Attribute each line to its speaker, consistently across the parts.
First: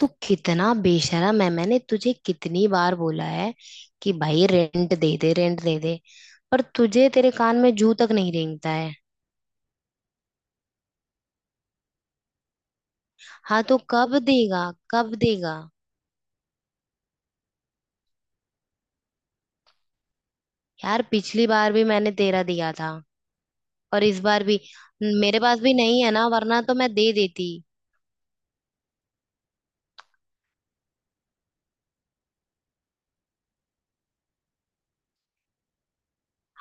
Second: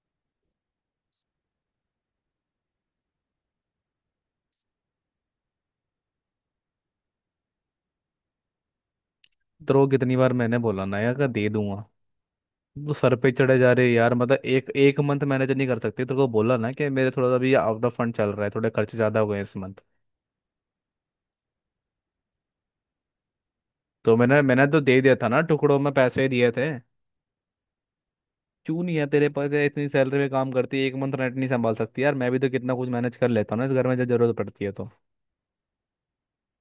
Speaker 1: तू कितना बेशरम है। मैंने तुझे कितनी बार बोला है कि भाई रेंट दे दे, रेंट दे दे, पर तुझे तेरे कान में जू तक नहीं रेंगता है।
Speaker 2: तो कितनी बार मैंने बोला ना, यार का दे दूंगा। तो सर पे चढ़े
Speaker 1: हाँ
Speaker 2: जा
Speaker 1: तो
Speaker 2: रहे यार,
Speaker 1: कब
Speaker 2: मतलब
Speaker 1: देगा,
Speaker 2: एक एक
Speaker 1: कब
Speaker 2: मंथ मैनेज
Speaker 1: देगा?
Speaker 2: नहीं कर सकते? तो तेरे को बोला ना कि मेरे थोड़ा सा भी आउट ऑफ फंड चल रहा है, थोड़े खर्चे ज्यादा हो गए इस मंथ।
Speaker 1: यार पिछली बार भी मैंने तेरा दिया था, और
Speaker 2: तो
Speaker 1: इस
Speaker 2: मैंने
Speaker 1: बार भी।
Speaker 2: मैंने तो दे दिया था ना,
Speaker 1: मेरे पास भी
Speaker 2: टुकड़ों में
Speaker 1: नहीं है ना,
Speaker 2: पैसे दिए
Speaker 1: वरना
Speaker 2: थे।
Speaker 1: तो मैं दे देती।
Speaker 2: क्यों नहीं है तेरे पास, है इतनी सैलरी में काम करती है, एक मंथ रेंट नहीं संभाल सकती? यार, मैं भी तो कितना कुछ मैनेज कर लेता हूँ ना इस घर में, जब जरूरत पड़ती है तो।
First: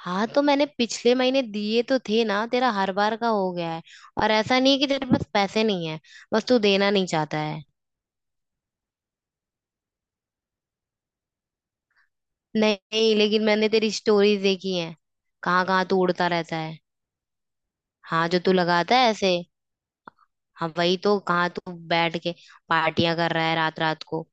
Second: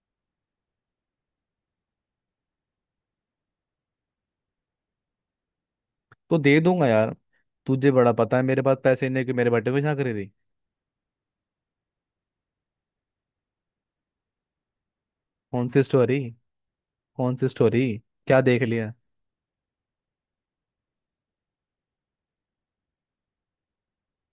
Speaker 1: हाँ तो मैंने पिछले महीने दिए तो थे ना, तेरा हर बार का हो गया है। और ऐसा नहीं है कि तेरे पास पैसे नहीं है,
Speaker 2: तो
Speaker 1: बस
Speaker 2: दे
Speaker 1: तू
Speaker 2: दूंगा
Speaker 1: देना नहीं
Speaker 2: यार।
Speaker 1: चाहता है।
Speaker 2: तुझे बड़ा पता है मेरे पास पैसे नहीं है, कि मेरे बर्थडे पे यहाँ करी रही।
Speaker 1: नहीं, लेकिन मैंने तेरी स्टोरीज देखी हैं। कहाँ
Speaker 2: कौन सी
Speaker 1: कहाँ तू
Speaker 2: स्टोरी?
Speaker 1: उड़ता रहता है।
Speaker 2: कौन सी स्टोरी?
Speaker 1: हाँ, जो
Speaker 2: क्या
Speaker 1: तू
Speaker 2: देख लिया?
Speaker 1: लगाता है ऐसे। हाँ वही तो, कहाँ तू बैठ के पार्टियां कर रहा है रात रात को।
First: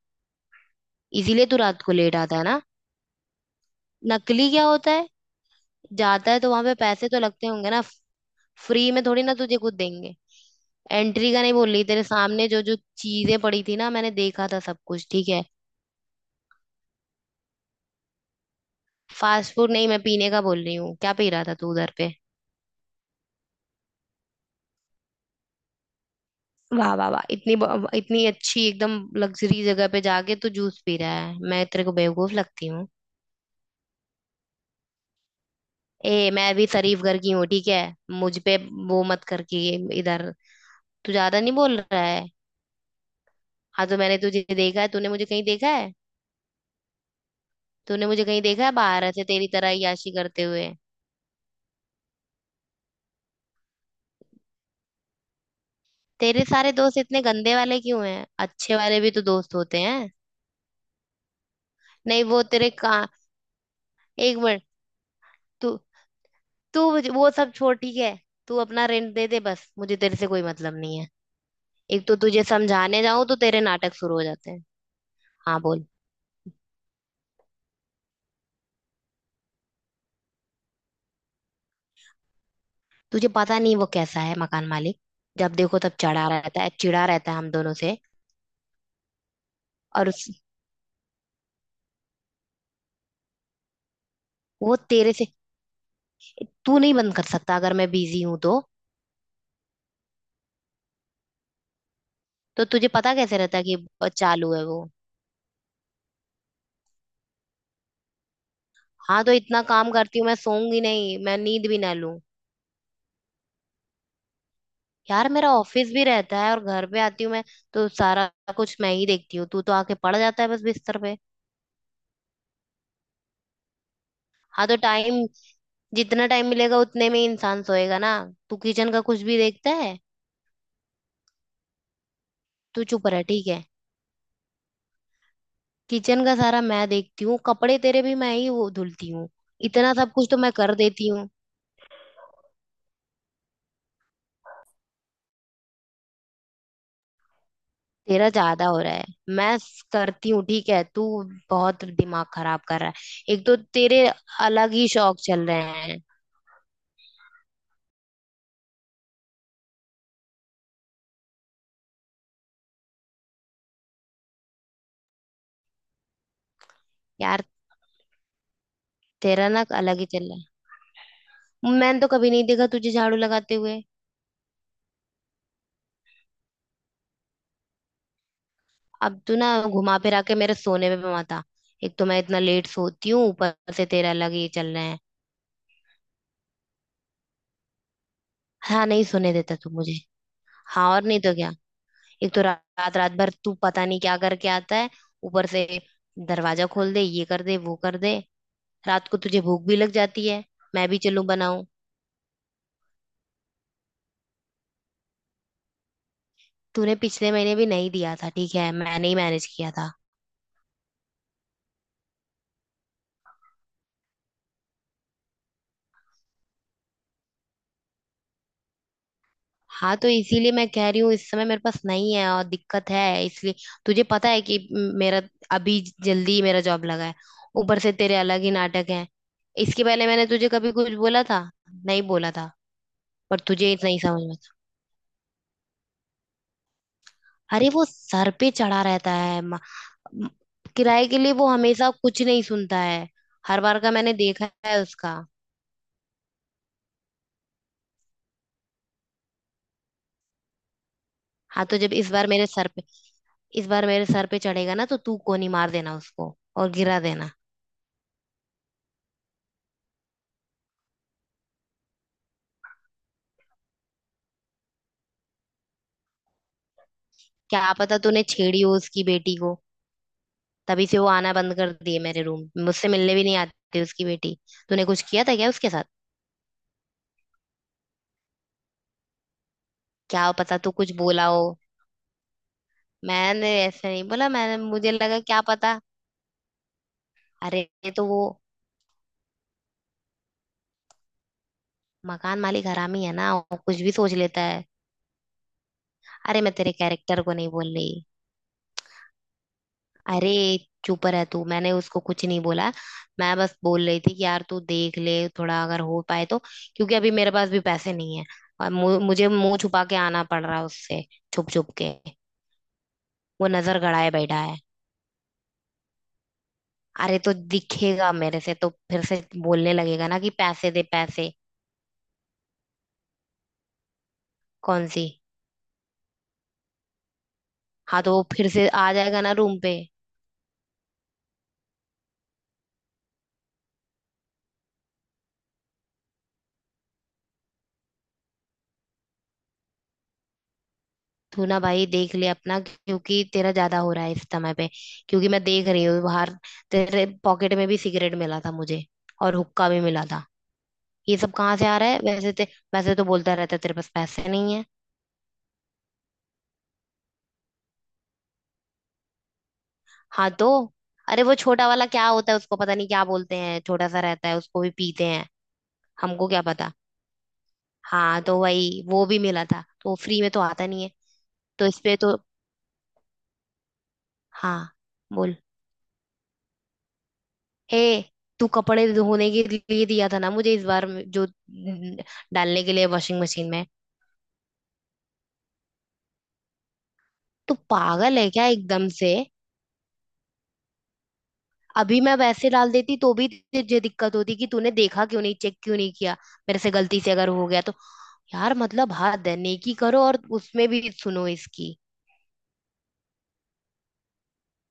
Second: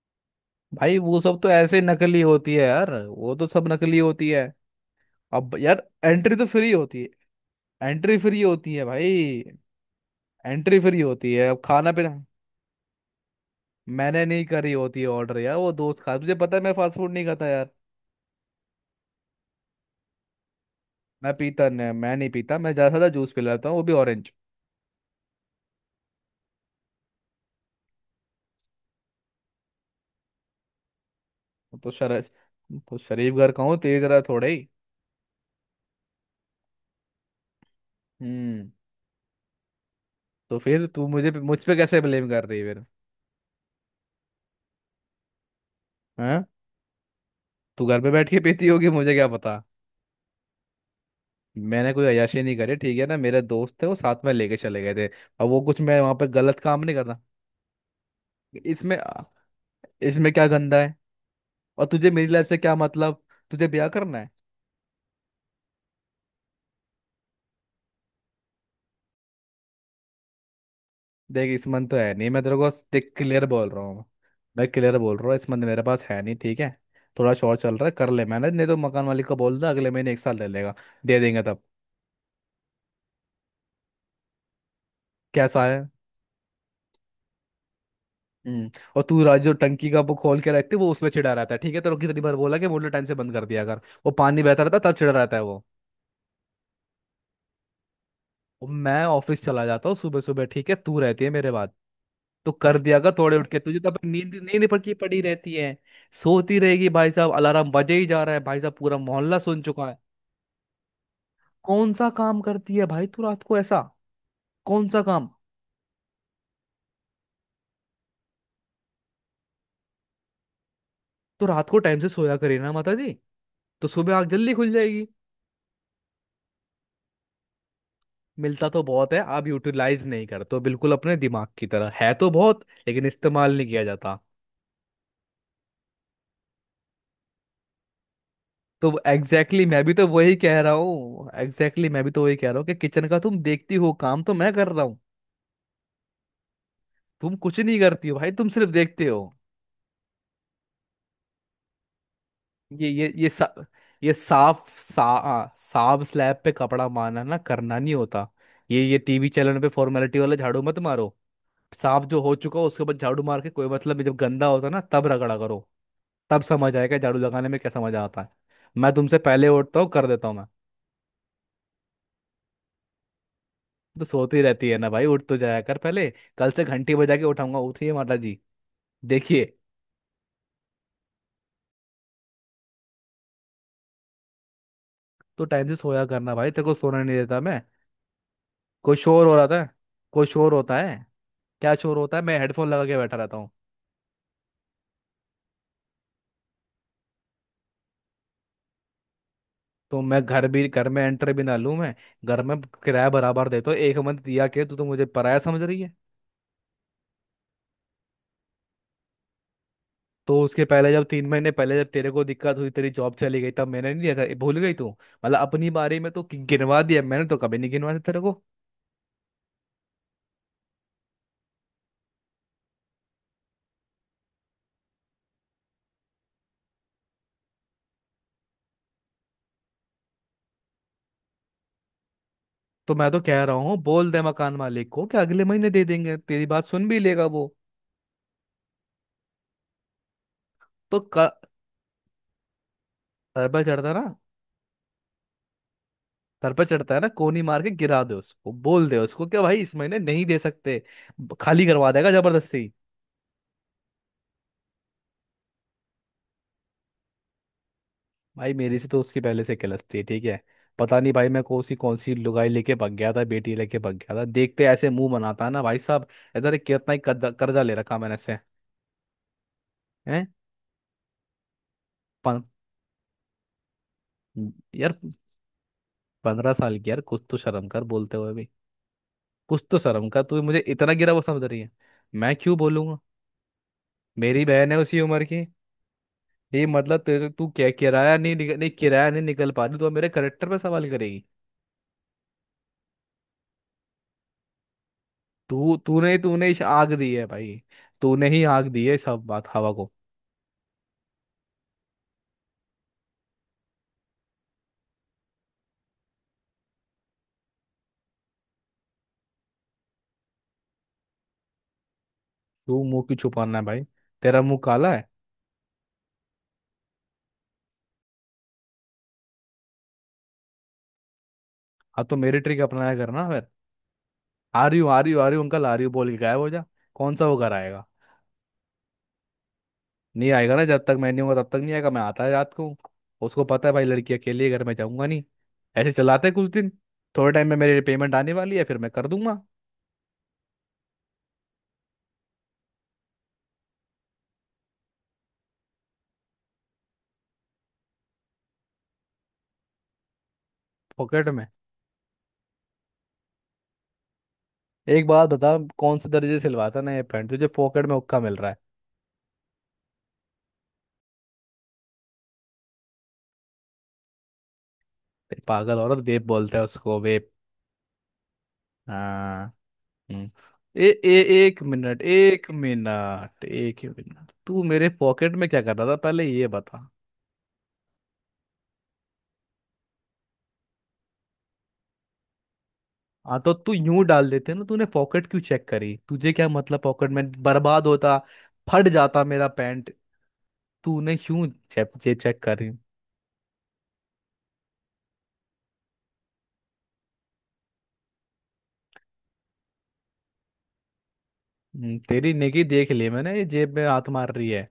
Speaker 2: भाई वो सब
Speaker 1: इसीलिए
Speaker 2: तो
Speaker 1: तू
Speaker 2: ऐसे
Speaker 1: रात को लेट
Speaker 2: नकली
Speaker 1: आता है
Speaker 2: होती
Speaker 1: ना।
Speaker 2: है यार, वो तो सब नकली होती है।
Speaker 1: नकली क्या होता है?
Speaker 2: अब यार
Speaker 1: जाता
Speaker 2: एंट्री
Speaker 1: है
Speaker 2: तो
Speaker 1: तो वहां
Speaker 2: फ्री
Speaker 1: पे
Speaker 2: होती
Speaker 1: पैसे तो
Speaker 2: है।
Speaker 1: लगते होंगे ना।
Speaker 2: एंट्री फ्री होती है
Speaker 1: फ्री में थोड़ी ना
Speaker 2: भाई।
Speaker 1: तुझे कुछ देंगे।
Speaker 2: एंट्री फ्री
Speaker 1: एंट्री
Speaker 2: होती
Speaker 1: का
Speaker 2: है,
Speaker 1: नहीं
Speaker 2: अब
Speaker 1: बोल रही,
Speaker 2: खाना
Speaker 1: तेरे
Speaker 2: पीना।
Speaker 1: सामने जो जो चीजें पड़ी थी ना मैंने
Speaker 2: मैंने नहीं
Speaker 1: देखा था,
Speaker 2: करी
Speaker 1: सब
Speaker 2: होती है
Speaker 1: कुछ ठीक
Speaker 2: ऑर्डर
Speaker 1: है।
Speaker 2: यार, वो दोस्त खा, तुझे पता है मैं फास्ट फूड नहीं खाता यार।
Speaker 1: फास्ट फूड नहीं, मैं पीने का बोल रही हूँ। क्या पी
Speaker 2: मैं
Speaker 1: रहा था
Speaker 2: पीता
Speaker 1: तू
Speaker 2: नहीं,
Speaker 1: उधर पे?
Speaker 2: मैं नहीं पीता, मैं ज़्यादा से ज़्यादा जूस पी लेता हूँ, वो भी ऑरेंज।
Speaker 1: वाह वाह वाह, इतनी इतनी अच्छी एकदम लग्जरी जगह पे जाके तू जूस पी रहा है। मैं तेरे
Speaker 2: तो
Speaker 1: को
Speaker 2: शर
Speaker 1: बेवकूफ लगती हूँ?
Speaker 2: तो शरीफ घर का हूँ, तेरी तरह थोड़े ही।
Speaker 1: ए, मैं भी शरीफ घर की हूँ ठीक है। मुझ पे
Speaker 2: हम्म।
Speaker 1: वो मत कर कि इधर।
Speaker 2: तो फिर तू
Speaker 1: तू ज्यादा नहीं
Speaker 2: मुझ पे
Speaker 1: बोल
Speaker 2: कैसे
Speaker 1: रहा
Speaker 2: ब्लेम
Speaker 1: है?
Speaker 2: कर रही है फिर?
Speaker 1: हाँ तो मैंने तुझे देखा है?
Speaker 2: हैं? तू घर
Speaker 1: तूने
Speaker 2: पे
Speaker 1: मुझे
Speaker 2: बैठ के
Speaker 1: कहीं देखा
Speaker 2: पीती
Speaker 1: है
Speaker 2: होगी,
Speaker 1: बाहर
Speaker 2: मुझे
Speaker 1: ऐसे
Speaker 2: क्या
Speaker 1: तेरी
Speaker 2: पता।
Speaker 1: तरह याशी करते हुए?
Speaker 2: मैंने कोई अय्याशी नहीं करी, ठीक है ना? मेरे दोस्त थे, वो साथ में लेके चले गए थे। अब वो कुछ, मैं वहां पे
Speaker 1: तेरे
Speaker 2: गलत
Speaker 1: सारे
Speaker 2: काम नहीं
Speaker 1: दोस्त
Speaker 2: करता।
Speaker 1: इतने गंदे वाले क्यों हैं? अच्छे
Speaker 2: इसमें,
Speaker 1: वाले भी तो दोस्त होते हैं।
Speaker 2: इसमें क्या गंदा है? और तुझे
Speaker 1: नहीं,
Speaker 2: मेरी
Speaker 1: वो
Speaker 2: लाइफ से
Speaker 1: तेरे
Speaker 2: क्या
Speaker 1: का,
Speaker 2: मतलब, तुझे ब्याह करना है?
Speaker 1: एक मिनट। तू तू मुझे- वो सब छोड़ ठीक है, तू अपना रेंट दे दे, बस मुझे तेरे से कोई मतलब नहीं है।
Speaker 2: देख, इस मन तो
Speaker 1: एक
Speaker 2: है
Speaker 1: तो
Speaker 2: नहीं, मैं
Speaker 1: तुझे
Speaker 2: तेरे को
Speaker 1: समझाने
Speaker 2: देख
Speaker 1: जाऊं तो
Speaker 2: क्लियर
Speaker 1: तेरे
Speaker 2: बोल रहा
Speaker 1: नाटक
Speaker 2: हूँ।
Speaker 1: शुरू हो जाते हैं।
Speaker 2: मैं क्लियर बोल रहा हूँ, इस
Speaker 1: हाँ
Speaker 2: मन मेरे
Speaker 1: बोल।
Speaker 2: पास है नहीं, ठीक है? थोड़ा शॉर्ट चल रहा है, कर ले, मैंने नहीं, तो मकान मालिक को बोल दे अगले महीने एक साल ले लेगा, दे देंगे तब।
Speaker 1: तुझे पता नहीं वो कैसा है मकान मालिक। जब
Speaker 2: कैसा
Speaker 1: देखो
Speaker 2: है?
Speaker 1: तब चढ़ा रहता है, चिढ़ा रहता है हम दोनों से।
Speaker 2: हम्म। और तू राज जो टंकी का
Speaker 1: और
Speaker 2: वो
Speaker 1: उस,
Speaker 2: खोल के रखते वो उसमें चिढ़ा रहता है, ठीक है? तेरे को कितनी बार बोला कि मोटर टाइम से बंद कर दिया अगर, वो पानी बहता रहता
Speaker 1: वो
Speaker 2: है, तब चिढ़ा
Speaker 1: तेरे से,
Speaker 2: रहता है वो।
Speaker 1: तू नहीं बंद कर सकता अगर मैं बिजी हूं तो?
Speaker 2: और मैं ऑफिस चला जाता हूँ सुबह सुबह, ठीक है? तू रहती है मेरे बाद। तो
Speaker 1: तो
Speaker 2: कर
Speaker 1: तुझे
Speaker 2: दिया कर
Speaker 1: पता
Speaker 2: थोड़े
Speaker 1: कैसे
Speaker 2: उठ के,
Speaker 1: रहता है कि
Speaker 2: तुझे तो अपनी नींद
Speaker 1: चालू है
Speaker 2: नींद
Speaker 1: वो।
Speaker 2: पड़की पड़ी रहती है। सोती रहेगी भाई साहब, अलार्म बजे ही जा रहा है भाई साहब, पूरा
Speaker 1: हाँ तो
Speaker 2: मोहल्ला
Speaker 1: इतना
Speaker 2: सुन चुका
Speaker 1: काम
Speaker 2: है।
Speaker 1: करती हूँ मैं, सोऊंगी नहीं? मैं नींद भी
Speaker 2: कौन
Speaker 1: ना
Speaker 2: सा
Speaker 1: लूं?
Speaker 2: काम करती है भाई तू रात को ऐसा? कौन सा
Speaker 1: यार
Speaker 2: काम?
Speaker 1: मेरा ऑफिस भी रहता है, और घर पे आती हूँ मैं, तो सारा कुछ मैं ही देखती हूँ। तू तो आके पड़ जाता है बस बिस्तर पे।
Speaker 2: तो रात को टाइम से सोया करे ना माता जी, तो सुबह आंख जल्दी
Speaker 1: हाँ
Speaker 2: खुल
Speaker 1: तो
Speaker 2: जाएगी।
Speaker 1: टाइम जितना टाइम मिलेगा उतने में ही इंसान सोएगा ना। तू
Speaker 2: मिलता तो
Speaker 1: किचन का
Speaker 2: बहुत है,
Speaker 1: कुछ भी
Speaker 2: आप
Speaker 1: देखता है?
Speaker 2: यूटिलाइज नहीं करते हो, बिल्कुल अपने दिमाग की तरह, है तो बहुत
Speaker 1: तू
Speaker 2: लेकिन
Speaker 1: चुप रह ठीक
Speaker 2: इस्तेमाल
Speaker 1: है।
Speaker 2: नहीं किया जाता।
Speaker 1: किचन का सारा मैं देखती हूँ, कपड़े तेरे भी मैं ही वो
Speaker 2: तो
Speaker 1: धुलती हूँ।
Speaker 2: एग्जैक्टली exactly, मैं भी
Speaker 1: इतना
Speaker 2: तो
Speaker 1: सब कुछ
Speaker 2: वही
Speaker 1: तो मैं
Speaker 2: कह रहा
Speaker 1: कर देती हूँ।
Speaker 2: हूँ, एग्जैक्टली exactly, मैं भी तो वही कह रहा हूँ कि किचन का तुम देखती हो, काम तो मैं कर रहा हूँ। तुम कुछ नहीं करती हो
Speaker 1: तेरा
Speaker 2: भाई, तुम
Speaker 1: ज्यादा
Speaker 2: सिर्फ
Speaker 1: हो रहा है।
Speaker 2: देखते हो।
Speaker 1: मैं करती हूँ ठीक है, तू बहुत दिमाग खराब कर रहा
Speaker 2: ये
Speaker 1: है। एक
Speaker 2: सा,
Speaker 1: तो तेरे
Speaker 2: ये साफ
Speaker 1: अलग ही
Speaker 2: सा
Speaker 1: शौक
Speaker 2: आ,
Speaker 1: चल रहे हैं।
Speaker 2: साफ स्लैब पे कपड़ा मारना ना, करना नहीं होता। ये टीवी चैनल पे फॉर्मेलिटी वाला झाड़ू मत मारो। साफ जो हो चुका हो उसके बाद झाड़ू मार के कोई मतलब नहीं, जब गंदा होता ना तब रगड़ा करो। तब समझ आएगा झाड़ू
Speaker 1: यार
Speaker 2: लगाने में क्या समझ आता है। मैं तुमसे पहले
Speaker 1: तेरा ना
Speaker 2: उठता हूँ,
Speaker 1: अलग ही
Speaker 2: कर देता
Speaker 1: चल
Speaker 2: हूँ
Speaker 1: रहा
Speaker 2: मैं।
Speaker 1: है, मैंने तो कभी नहीं देखा तुझे झाड़ू लगाते हुए।
Speaker 2: तो सोती रहती है ना भाई, उठ तो जाया कर पहले। कल से घंटी बजा के उठाऊंगा, उठिए माता जी।
Speaker 1: अब तू ना
Speaker 2: देखिए,
Speaker 1: घुमा फिरा के मेरे सोने में भी मत आ। एक तो मैं इतना लेट सोती हूँ, ऊपर से तेरा अलग ही चल रहा है।
Speaker 2: तो टाइम से सोया करना भाई, तेरे को सोने नहीं देता मैं?
Speaker 1: हाँ,
Speaker 2: कोई
Speaker 1: नहीं
Speaker 2: शोर
Speaker 1: सुने
Speaker 2: हो रहा
Speaker 1: देता
Speaker 2: था?
Speaker 1: तू मुझे।
Speaker 2: कोई शोर होता
Speaker 1: हाँ,
Speaker 2: है?
Speaker 1: और नहीं तो क्या।
Speaker 2: क्या शोर होता है,
Speaker 1: एक
Speaker 2: मैं
Speaker 1: तो
Speaker 2: हेडफोन लगा के
Speaker 1: रात रात
Speaker 2: बैठा
Speaker 1: भर
Speaker 2: रहता हूँ।
Speaker 1: तू पता नहीं क्या करके आता है। ऊपर से दरवाजा खोल दे, ये कर दे, वो कर दे, रात को तुझे भूख भी लग
Speaker 2: तो मैं
Speaker 1: जाती है।
Speaker 2: घर भी, घर
Speaker 1: मैं भी
Speaker 2: में
Speaker 1: चलूं
Speaker 2: एंटर भी ना
Speaker 1: बनाऊं?
Speaker 2: लूँ मैं? घर में किराया बराबर देता हूँ, एक मंथ दिया के तू तो मुझे पराया समझ रही है।
Speaker 1: तूने पिछले महीने भी नहीं दिया था ठीक है, मैंने ही मैनेज किया था।
Speaker 2: तो उसके पहले जब 3 महीने पहले जब तेरे को दिक्कत हुई, तेरी जॉब चली गई, तब मैंने नहीं दिया था? ये भूल गई तू? मतलब अपनी बारे में तो गिनवा दिया, मैंने तो कभी नहीं गिनवा दिया तेरे को।
Speaker 1: हाँ तो इसीलिए मैं कह रही हूँ इस समय मेरे पास नहीं है, और दिक्कत है इसलिए। तुझे पता है कि मेरा, अभी जल्दी ही मेरा जॉब लगा है, ऊपर से तेरे अलग ही नाटक है। इसके पहले मैंने तुझे कभी कुछ बोला था? नहीं बोला था।
Speaker 2: तो मैं तो
Speaker 1: पर
Speaker 2: कह रहा
Speaker 1: तुझे
Speaker 2: हूँ
Speaker 1: नहीं
Speaker 2: बोल
Speaker 1: समझ
Speaker 2: दे
Speaker 1: में।
Speaker 2: मकान मालिक को कि अगले महीने दे देंगे, तेरी बात सुन भी लेगा वो।
Speaker 1: अरे वो सर पे चढ़ा रहता है म-
Speaker 2: तो
Speaker 1: किराए के
Speaker 2: क-
Speaker 1: लिए, वो हमेशा कुछ नहीं सुनता है।
Speaker 2: सर
Speaker 1: हर
Speaker 2: पर
Speaker 1: बार का
Speaker 2: चढ़ता ना,
Speaker 1: मैंने देखा है उसका।
Speaker 2: सर पर चढ़ता है ना, कोनी मार के गिरा दे उसको, बोल दे उसको कि भाई इस महीने नहीं दे सकते।
Speaker 1: हाँ
Speaker 2: खाली
Speaker 1: तो
Speaker 2: करवा
Speaker 1: जब
Speaker 2: देगा
Speaker 1: इस बार मेरे सर
Speaker 2: जबरदस्ती।
Speaker 1: पे इस बार मेरे सर पे चढ़ेगा ना, तो तू कोनी मार देना उसको और गिरा देना।
Speaker 2: भाई मेरी से तो उसकी पहले से कलस्ती है, ठीक है? पता नहीं भाई मैं कौन सी लुगाई लेके भाग गया था, बेटी लेके भाग गया था, देखते ऐसे मुंह बनाता है ना भाई साहब। इधर कितना ही कर्जा
Speaker 1: क्या
Speaker 2: कर्जा ले रखा
Speaker 1: पता
Speaker 2: मैंने
Speaker 1: तूने
Speaker 2: से।
Speaker 1: छेड़ी हो उसकी बेटी को,
Speaker 2: हैं?
Speaker 1: तभी से वो आना बंद कर दी है मेरे
Speaker 2: पं-
Speaker 1: रूम, मुझसे मिलने भी नहीं आती उसकी बेटी। तूने
Speaker 2: यार
Speaker 1: कुछ किया था क्या उसके साथ?
Speaker 2: 15 साल की यार, कुछ तो शर्म कर बोलते हुए भी। कुछ तो शर्म का,
Speaker 1: क्या
Speaker 2: तू मुझे
Speaker 1: पता तू
Speaker 2: इतना
Speaker 1: कुछ
Speaker 2: गिरा वो
Speaker 1: बोला
Speaker 2: समझ
Speaker 1: हो।
Speaker 2: रही है? मैं क्यों बोलूंगा?
Speaker 1: मैंने ऐसे नहीं बोला,
Speaker 2: मेरी
Speaker 1: मैंने,
Speaker 2: बहन है
Speaker 1: मुझे
Speaker 2: उसी
Speaker 1: लगा
Speaker 2: उम्र
Speaker 1: क्या
Speaker 2: की।
Speaker 1: पता।
Speaker 2: ये मतलब तेरे, तू
Speaker 1: अरे
Speaker 2: क्या,
Speaker 1: ये तो वो
Speaker 2: किराया नहीं निकल पा रही तो अब मेरे करेक्टर पे सवाल करेगी?
Speaker 1: मकान मालिक हरामी है ना, वो कुछ भी सोच लेता है।
Speaker 2: तू तूने
Speaker 1: अरे
Speaker 2: तूने
Speaker 1: मैं
Speaker 2: इस
Speaker 1: तेरे
Speaker 2: आग दी
Speaker 1: कैरेक्टर
Speaker 2: है
Speaker 1: को नहीं
Speaker 2: भाई,
Speaker 1: बोल रही।
Speaker 2: तूने ही आग दी है सब बात हवा को।
Speaker 1: अरे चुप रह तू, मैंने उसको कुछ नहीं बोला। मैं बस बोल रही थी कि यार तू देख ले थोड़ा अगर हो पाए तो, क्योंकि अभी मेरे पास भी पैसे नहीं है। और मुझे मुंह छुपा के आना पड़ रहा है उससे, छुप छुप के।
Speaker 2: तू मुंह क्यों
Speaker 1: वो
Speaker 2: छुपाना है
Speaker 1: नजर
Speaker 2: भाई,
Speaker 1: गड़ाए बैठा
Speaker 2: तेरा
Speaker 1: है,
Speaker 2: मुंह काला है?
Speaker 1: अरे तो दिखेगा मेरे से तो फिर से बोलने लगेगा ना कि पैसे दे पैसे।
Speaker 2: हाँ तो मेरी ट्रिक अपनाया करना फिर। आ रही
Speaker 1: कौन
Speaker 2: हूँ आ
Speaker 1: सी?
Speaker 2: रही हूँ आ रही हूँ अंकल, आ रही हूँ बोल के गायब हो जा। कौन सा वो घर आएगा?
Speaker 1: हाँ तो वो फिर से आ जाएगा ना रूम पे।
Speaker 2: नहीं आएगा ना, जब तक मैं नहीं होगा तब तक नहीं आएगा, मैं आता है रात को। उसको पता है भाई लड़की अकेली है घर में, जाऊंगा नहीं। ऐसे चलाते हैं कुछ दिन। थोड़े टाइम में मेरी पेमेंट आने वाली है, फिर मैं कर दूंगा।
Speaker 1: तू ना भाई देख ले अपना, क्योंकि तेरा ज्यादा हो रहा है इस समय पे। क्योंकि मैं देख रही हूँ बाहर तेरे पॉकेट में भी सिगरेट मिला था मुझे, और हुक्का भी मिला था। ये
Speaker 2: पॉकेट
Speaker 1: सब
Speaker 2: में?
Speaker 1: कहाँ से आ रहा है? वैसे वैसे तो बोलता रहता है तेरे पास पैसे नहीं है।
Speaker 2: एक बात बता, कौन से दर्जे से सिलवाता ना ये पैंट, तुझे पॉकेट में हुक्का मिल रहा है?
Speaker 1: हाँ तो, अरे वो छोटा वाला क्या होता है, उसको पता नहीं क्या बोलते हैं, छोटा सा रहता है, उसको भी पीते हैं।
Speaker 2: तेरी पागल औरत, वेप
Speaker 1: हमको क्या
Speaker 2: बोलता है
Speaker 1: पता।
Speaker 2: उसको, वेप।
Speaker 1: हाँ तो वही, वो भी मिला
Speaker 2: हाँ।
Speaker 1: था, तो फ्री
Speaker 2: हम्म।
Speaker 1: में तो आता नहीं
Speaker 2: ए,
Speaker 1: है।
Speaker 2: ए,
Speaker 1: तो इस पे तो,
Speaker 2: एक ही मिनट,
Speaker 1: हाँ
Speaker 2: तू मेरे पॉकेट
Speaker 1: बोल।
Speaker 2: में क्या कर रहा था पहले ये बता।
Speaker 1: ए, तू कपड़े धोने के लिए दिया था ना मुझे, इस बार में- जो न- डालने के लिए वॉशिंग
Speaker 2: हाँ
Speaker 1: मशीन
Speaker 2: तो
Speaker 1: में।
Speaker 2: तू यूं डाल देते ना, तूने पॉकेट क्यों चेक करी? तुझे क्या मतलब, पॉकेट में
Speaker 1: तू
Speaker 2: बर्बाद होता,
Speaker 1: पागल है क्या
Speaker 2: फट
Speaker 1: एकदम से?
Speaker 2: जाता मेरा पैंट। तूने क्यों चेक
Speaker 1: अभी
Speaker 2: ये
Speaker 1: मैं
Speaker 2: चेक
Speaker 1: वैसे
Speaker 2: करी?
Speaker 1: डाल देती तो भी तुझे दिक्कत होती कि तूने देखा क्यों नहीं, चेक क्यों नहीं किया? मेरे से गलती से अगर हो गया तो? यार मतलब हद है, नेकी करो और उसमें भी सुनो इसकी।
Speaker 2: तेरी नेकी देख ली मैंने, ये जेब में हाथ मार रही है।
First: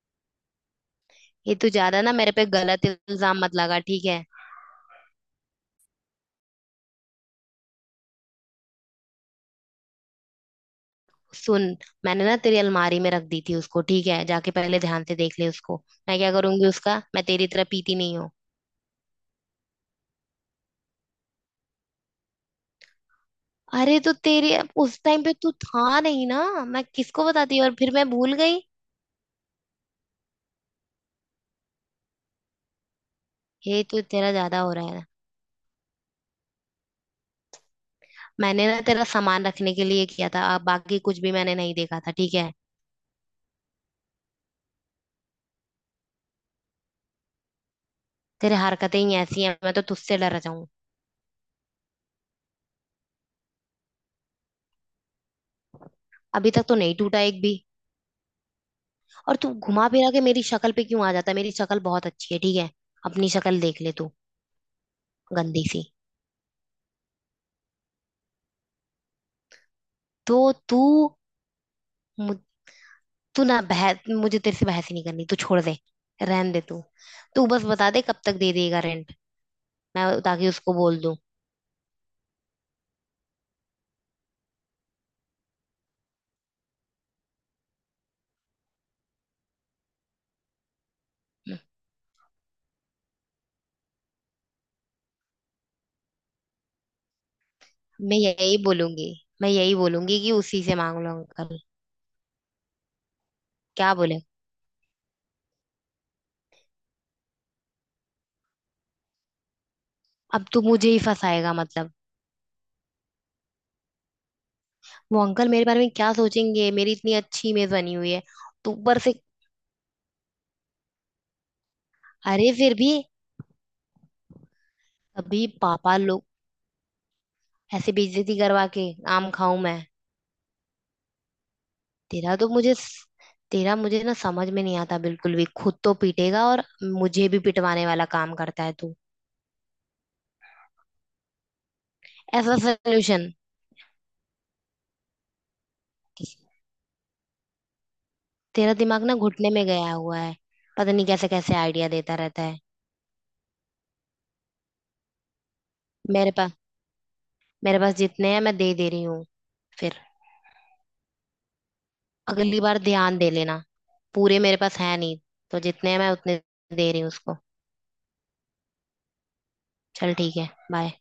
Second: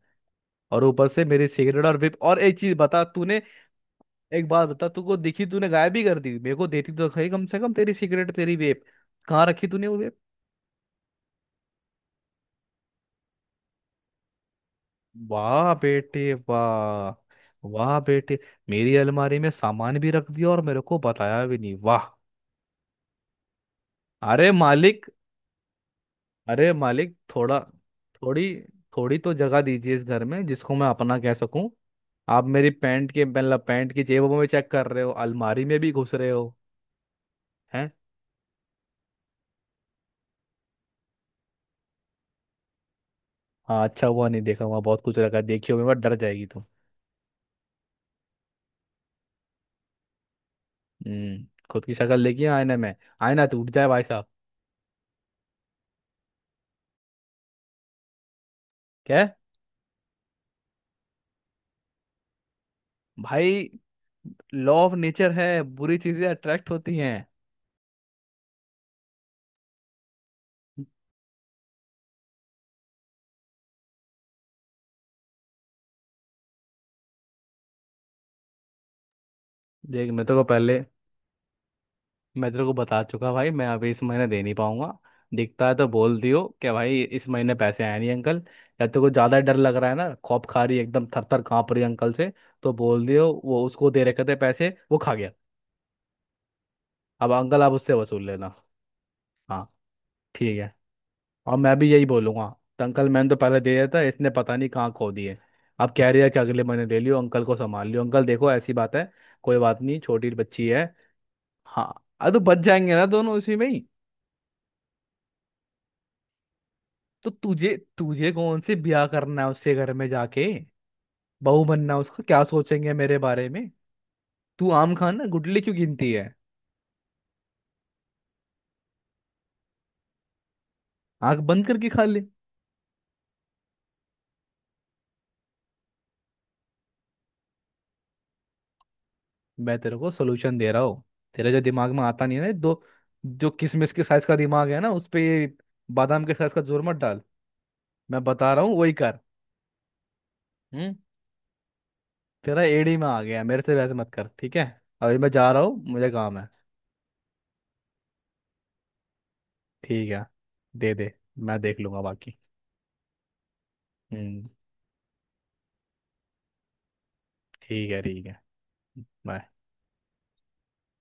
Speaker 2: और ऊपर से मेरी
Speaker 1: ये तू
Speaker 2: सिगरेट और
Speaker 1: ज्यादा ना
Speaker 2: विप,
Speaker 1: मेरे
Speaker 2: और
Speaker 1: पे
Speaker 2: एक चीज
Speaker 1: गलत
Speaker 2: बता तूने,
Speaker 1: इल्जाम मत लगा ठीक है।
Speaker 2: एक बात बता तूको दिखी, तूने गायब ही कर दी, मेरे को देती तो सही कम से कम, तेरी सिगरेट तेरी वेप। कहाँ रखी तूने वो वेप?
Speaker 1: सुन, मैंने ना तेरी अलमारी में रख दी थी उसको ठीक है, जाके पहले ध्यान से देख ले
Speaker 2: वाह
Speaker 1: उसको। मैं
Speaker 2: बेटे
Speaker 1: क्या करूंगी उसका,
Speaker 2: वाह।
Speaker 1: मैं तेरी तरह पीती
Speaker 2: वाह
Speaker 1: नहीं हूँ।
Speaker 2: बेटे। मेरी अलमारी में सामान भी रख दिया और मेरे को बताया भी नहीं, वाह।
Speaker 1: अरे तो
Speaker 2: अरे
Speaker 1: तेरे उस
Speaker 2: मालिक।
Speaker 1: टाइम पे तू था नहीं ना,
Speaker 2: अरे
Speaker 1: मैं
Speaker 2: मालिक
Speaker 1: किसको
Speaker 2: थोड़ा
Speaker 1: बताती, और फिर मैं भूल
Speaker 2: थोड़ी,
Speaker 1: गई।
Speaker 2: थोड़ी तो जगह दीजिए इस घर में जिसको मैं अपना कह सकूं। आप मेरी पैंट के, मतलब
Speaker 1: ये
Speaker 2: पैंट
Speaker 1: तो
Speaker 2: की
Speaker 1: तेरा
Speaker 2: जेबों में
Speaker 1: ज्यादा
Speaker 2: चेक
Speaker 1: हो रहा
Speaker 2: कर
Speaker 1: है
Speaker 2: रहे
Speaker 1: ना।
Speaker 2: हो, अलमारी में भी घुस रहे हो? हैं?
Speaker 1: मैंने ना तेरा सामान रखने के लिए किया था, अब बाकी कुछ भी मैंने नहीं देखा था ठीक है।
Speaker 2: हाँ अच्छा हुआ नहीं देखा, वहाँ बहुत कुछ रखा है। देखी होगी मत, डर जाएगी तुम।
Speaker 1: तेरे हरकतें ही ऐसी हैं, मैं तो तुझसे डर जाऊं।
Speaker 2: हम्म। खुद की शक्ल देखी है आईने में? आईना टूट जाए भाई साहब।
Speaker 1: अभी तक तो नहीं टूटा एक भी।
Speaker 2: क्या?
Speaker 1: और तू घुमा फिरा के मेरी शक्ल पे क्यों आ जाता है, मेरी शक्ल बहुत अच्छी है ठीक है। अपनी शक्ल
Speaker 2: भाई,
Speaker 1: देख ले तू,
Speaker 2: लॉ ऑफ नेचर है,
Speaker 1: गंदी सी।
Speaker 2: बुरी चीजें अट्रैक्ट होती हैं।
Speaker 1: तो तू मु- तू ना बहस, मुझे तेरे से बहस ही नहीं करनी, तू छोड़ दे, रहन दे तू। तू बस बता दे कब तक दे देगा रेंट, मैं
Speaker 2: देख मैं तो को
Speaker 1: ताकि उसको
Speaker 2: पहले,
Speaker 1: बोल दूं।
Speaker 2: मैं तेरे को बता चुका भाई, मैं अभी इस महीने दे नहीं पाऊंगा। दिखता है तो बोल दियो कि भाई इस महीने पैसे आए नहीं अंकल। या तेरे को ज़्यादा डर लग रहा है ना, खौफ खा रही है, एकदम थर थर काँप रही है अंकल से, तो बोल दियो वो उसको दे रखे थे पैसे, वो खा गया। अब अंकल आप उससे
Speaker 1: मैं
Speaker 2: वसूल लेना।
Speaker 1: यही बोलूंगी, मैं
Speaker 2: हाँ
Speaker 1: यही बोलूंगी कि
Speaker 2: ठीक
Speaker 1: उसी
Speaker 2: है,
Speaker 1: से मांग लो
Speaker 2: और
Speaker 1: अंकल।
Speaker 2: मैं भी यही बोलूंगा, तो अंकल मैंने तो पहले दे दिया
Speaker 1: क्या
Speaker 2: था,
Speaker 1: बोले?
Speaker 2: इसने पता नहीं कहाँ खो दिए। अब कह रही है कि अगले महीने ले लियो अंकल, को संभाल लियो अंकल, देखो ऐसी बात है। कोई बात नहीं, छोटी
Speaker 1: अब तो
Speaker 2: बच्ची है।
Speaker 1: मुझे ही फंसाएगा
Speaker 2: हाँ
Speaker 1: मतलब।
Speaker 2: अरे तो बच जाएंगे ना दोनों उसी में ही।
Speaker 1: वो अंकल मेरे बारे में क्या सोचेंगे, मेरी इतनी
Speaker 2: तो
Speaker 1: अच्छी इमेज
Speaker 2: तुझे
Speaker 1: बनी हुई है।
Speaker 2: तुझे कौन
Speaker 1: तो
Speaker 2: से
Speaker 1: ऊपर
Speaker 2: ब्याह
Speaker 1: से,
Speaker 2: करना है उसके घर में जाके, बहू बनना है उसका, क्या
Speaker 1: अरे फिर भी
Speaker 2: सोचेंगे मेरे बारे में? तू आम खाना
Speaker 1: अभी
Speaker 2: गुटली क्यों
Speaker 1: पापा
Speaker 2: गिनती
Speaker 1: लोग,
Speaker 2: है?
Speaker 1: ऐसे बेइज्जती करवा के आम खाऊं मैं?
Speaker 2: आंख बंद करके खा ले।
Speaker 1: तेरा तो मुझे तेरा मुझे ना समझ में नहीं आता बिल्कुल भी, खुद तो पीटेगा और मुझे भी पिटवाने वाला काम करता है तू।
Speaker 2: मैं तेरे को सोल्यूशन दे रहा हूँ, तेरे जो दिमाग में आता नहीं है ना
Speaker 1: ऐसा
Speaker 2: दो,
Speaker 1: सोल्यूशन।
Speaker 2: जो किशमिश के साइज का दिमाग है ना उस पे ये बादाम के साइज का जोर मत डाल। मैं बता रहा
Speaker 1: तेरा
Speaker 2: हूँ वही
Speaker 1: दिमाग ना
Speaker 2: कर।
Speaker 1: घुटने में गया हुआ है, पता
Speaker 2: हम्म।
Speaker 1: नहीं कैसे कैसे आइडिया देता रहता है।
Speaker 2: तेरा एड़ी में आ गया, मेरे से वैसे मत कर, ठीक है? अभी मैं जा रहा हूँ, मुझे
Speaker 1: मेरे
Speaker 2: काम है।
Speaker 1: पास मेरे पास जितने हैं मैं दे दे रही हूँ फिर।
Speaker 2: ठीक है दे दे, मैं देख लूंगा बाकी।
Speaker 1: अगली बार ध्यान दे लेना। पूरे
Speaker 2: हम्म।
Speaker 1: मेरे पास है नहीं, तो जितने हैं मैं उतने दे रही हूँ उसको।
Speaker 2: ठीक है ठीक है। बाय।
Speaker 1: चल ठीक है, बाय।